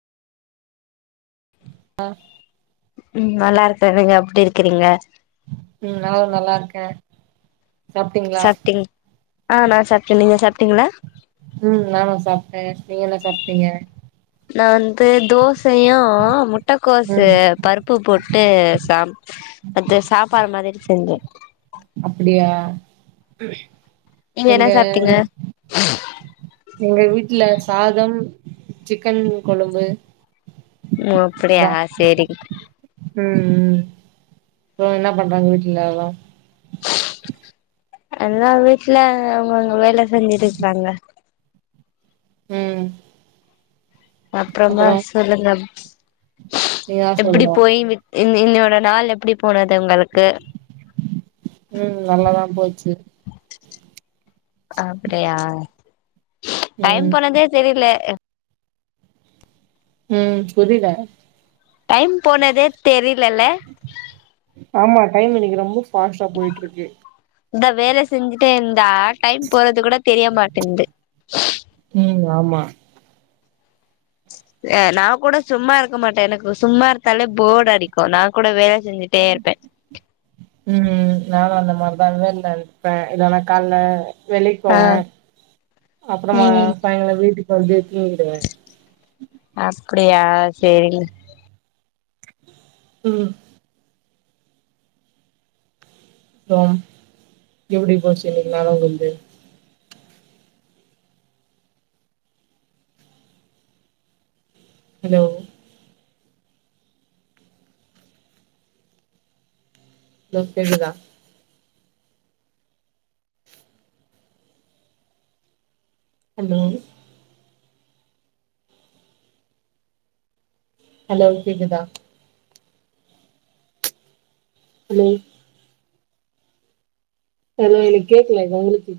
ஆ ம் நல்லா இருக்கே நீங்க எப்டி இருக்கிறீங்க ம் நானு நல்லாருக்கே சாப்ட்டீங்க ஆ நா சாப்ட்டே நீங்க சாப்ட்டீங்கள ம் நானு சாப்ட்டே நீங்க என்ன சாப்ட்டீங்க நா வந்து தோசயு முட்டக்கோசு ம் பருப் பு போட்டு சாப் அது சாப்பாடு மாரி செஞ்ச அப்டியா நீங்க எங்க என்ன சாப்ட்டீங்க எங்க வீட்டுல சாதம் சிக்கன் கொழம்பு ஒ அப்டியா அதா செரி ம் ம் அப்றோ என்ன பண்றாங்க வீட்டுலெலா எல்லா வீட்ல அவ்ங்கவ்ங்க வேல செஞ்சுட்ருக்காங்க ம் அப்றமா அப்றோ சொல்லுங்க நீங்கதா எப்டி சொல்ணு போய் விட் இன் இன்னியோட நாள் எப்டி போனது உங்களுக்கு ம் நல்லாதா போச்சு அப்டியா ம் டைம் போனதே தெரிலே ம் புரில டைம் போனதே தெரிலல ஆமா டைம் இன்னைக்கி ரொம்ப ஸ் இந்த வேல செஞ்சுட்டே இருந்தா டைம் போறது கூட தெரிய மாட்டிங்து ம் ஆமா அ நா கூட சும்மா இருக்க மாட்டே எனக்கு சும்மா இருந்தாலே போர் அடிக்கு நா கூட வேல செஞ்சுட்டே இருப்பே ம் நானு அந்த மரிதா வேல்ல இருப்பே இல்லனா கால்ல வெளிக்கு ஆ போவே அப்றமா ம் சாயங்காலோ வீட்டுக்கு வந்து தூங்கிடுவே அப்டியா செரிங்க ம் அப்றோம் எப்டி போச்சு இன்னிக்கி நாளு வந்து ஹலோ லோ கேக்குதா ஹலோ ஹலோ லோ கேக்குதா ஹலோ ஹலோ எனக்கு கேக்கலங்க உங்களுக்கு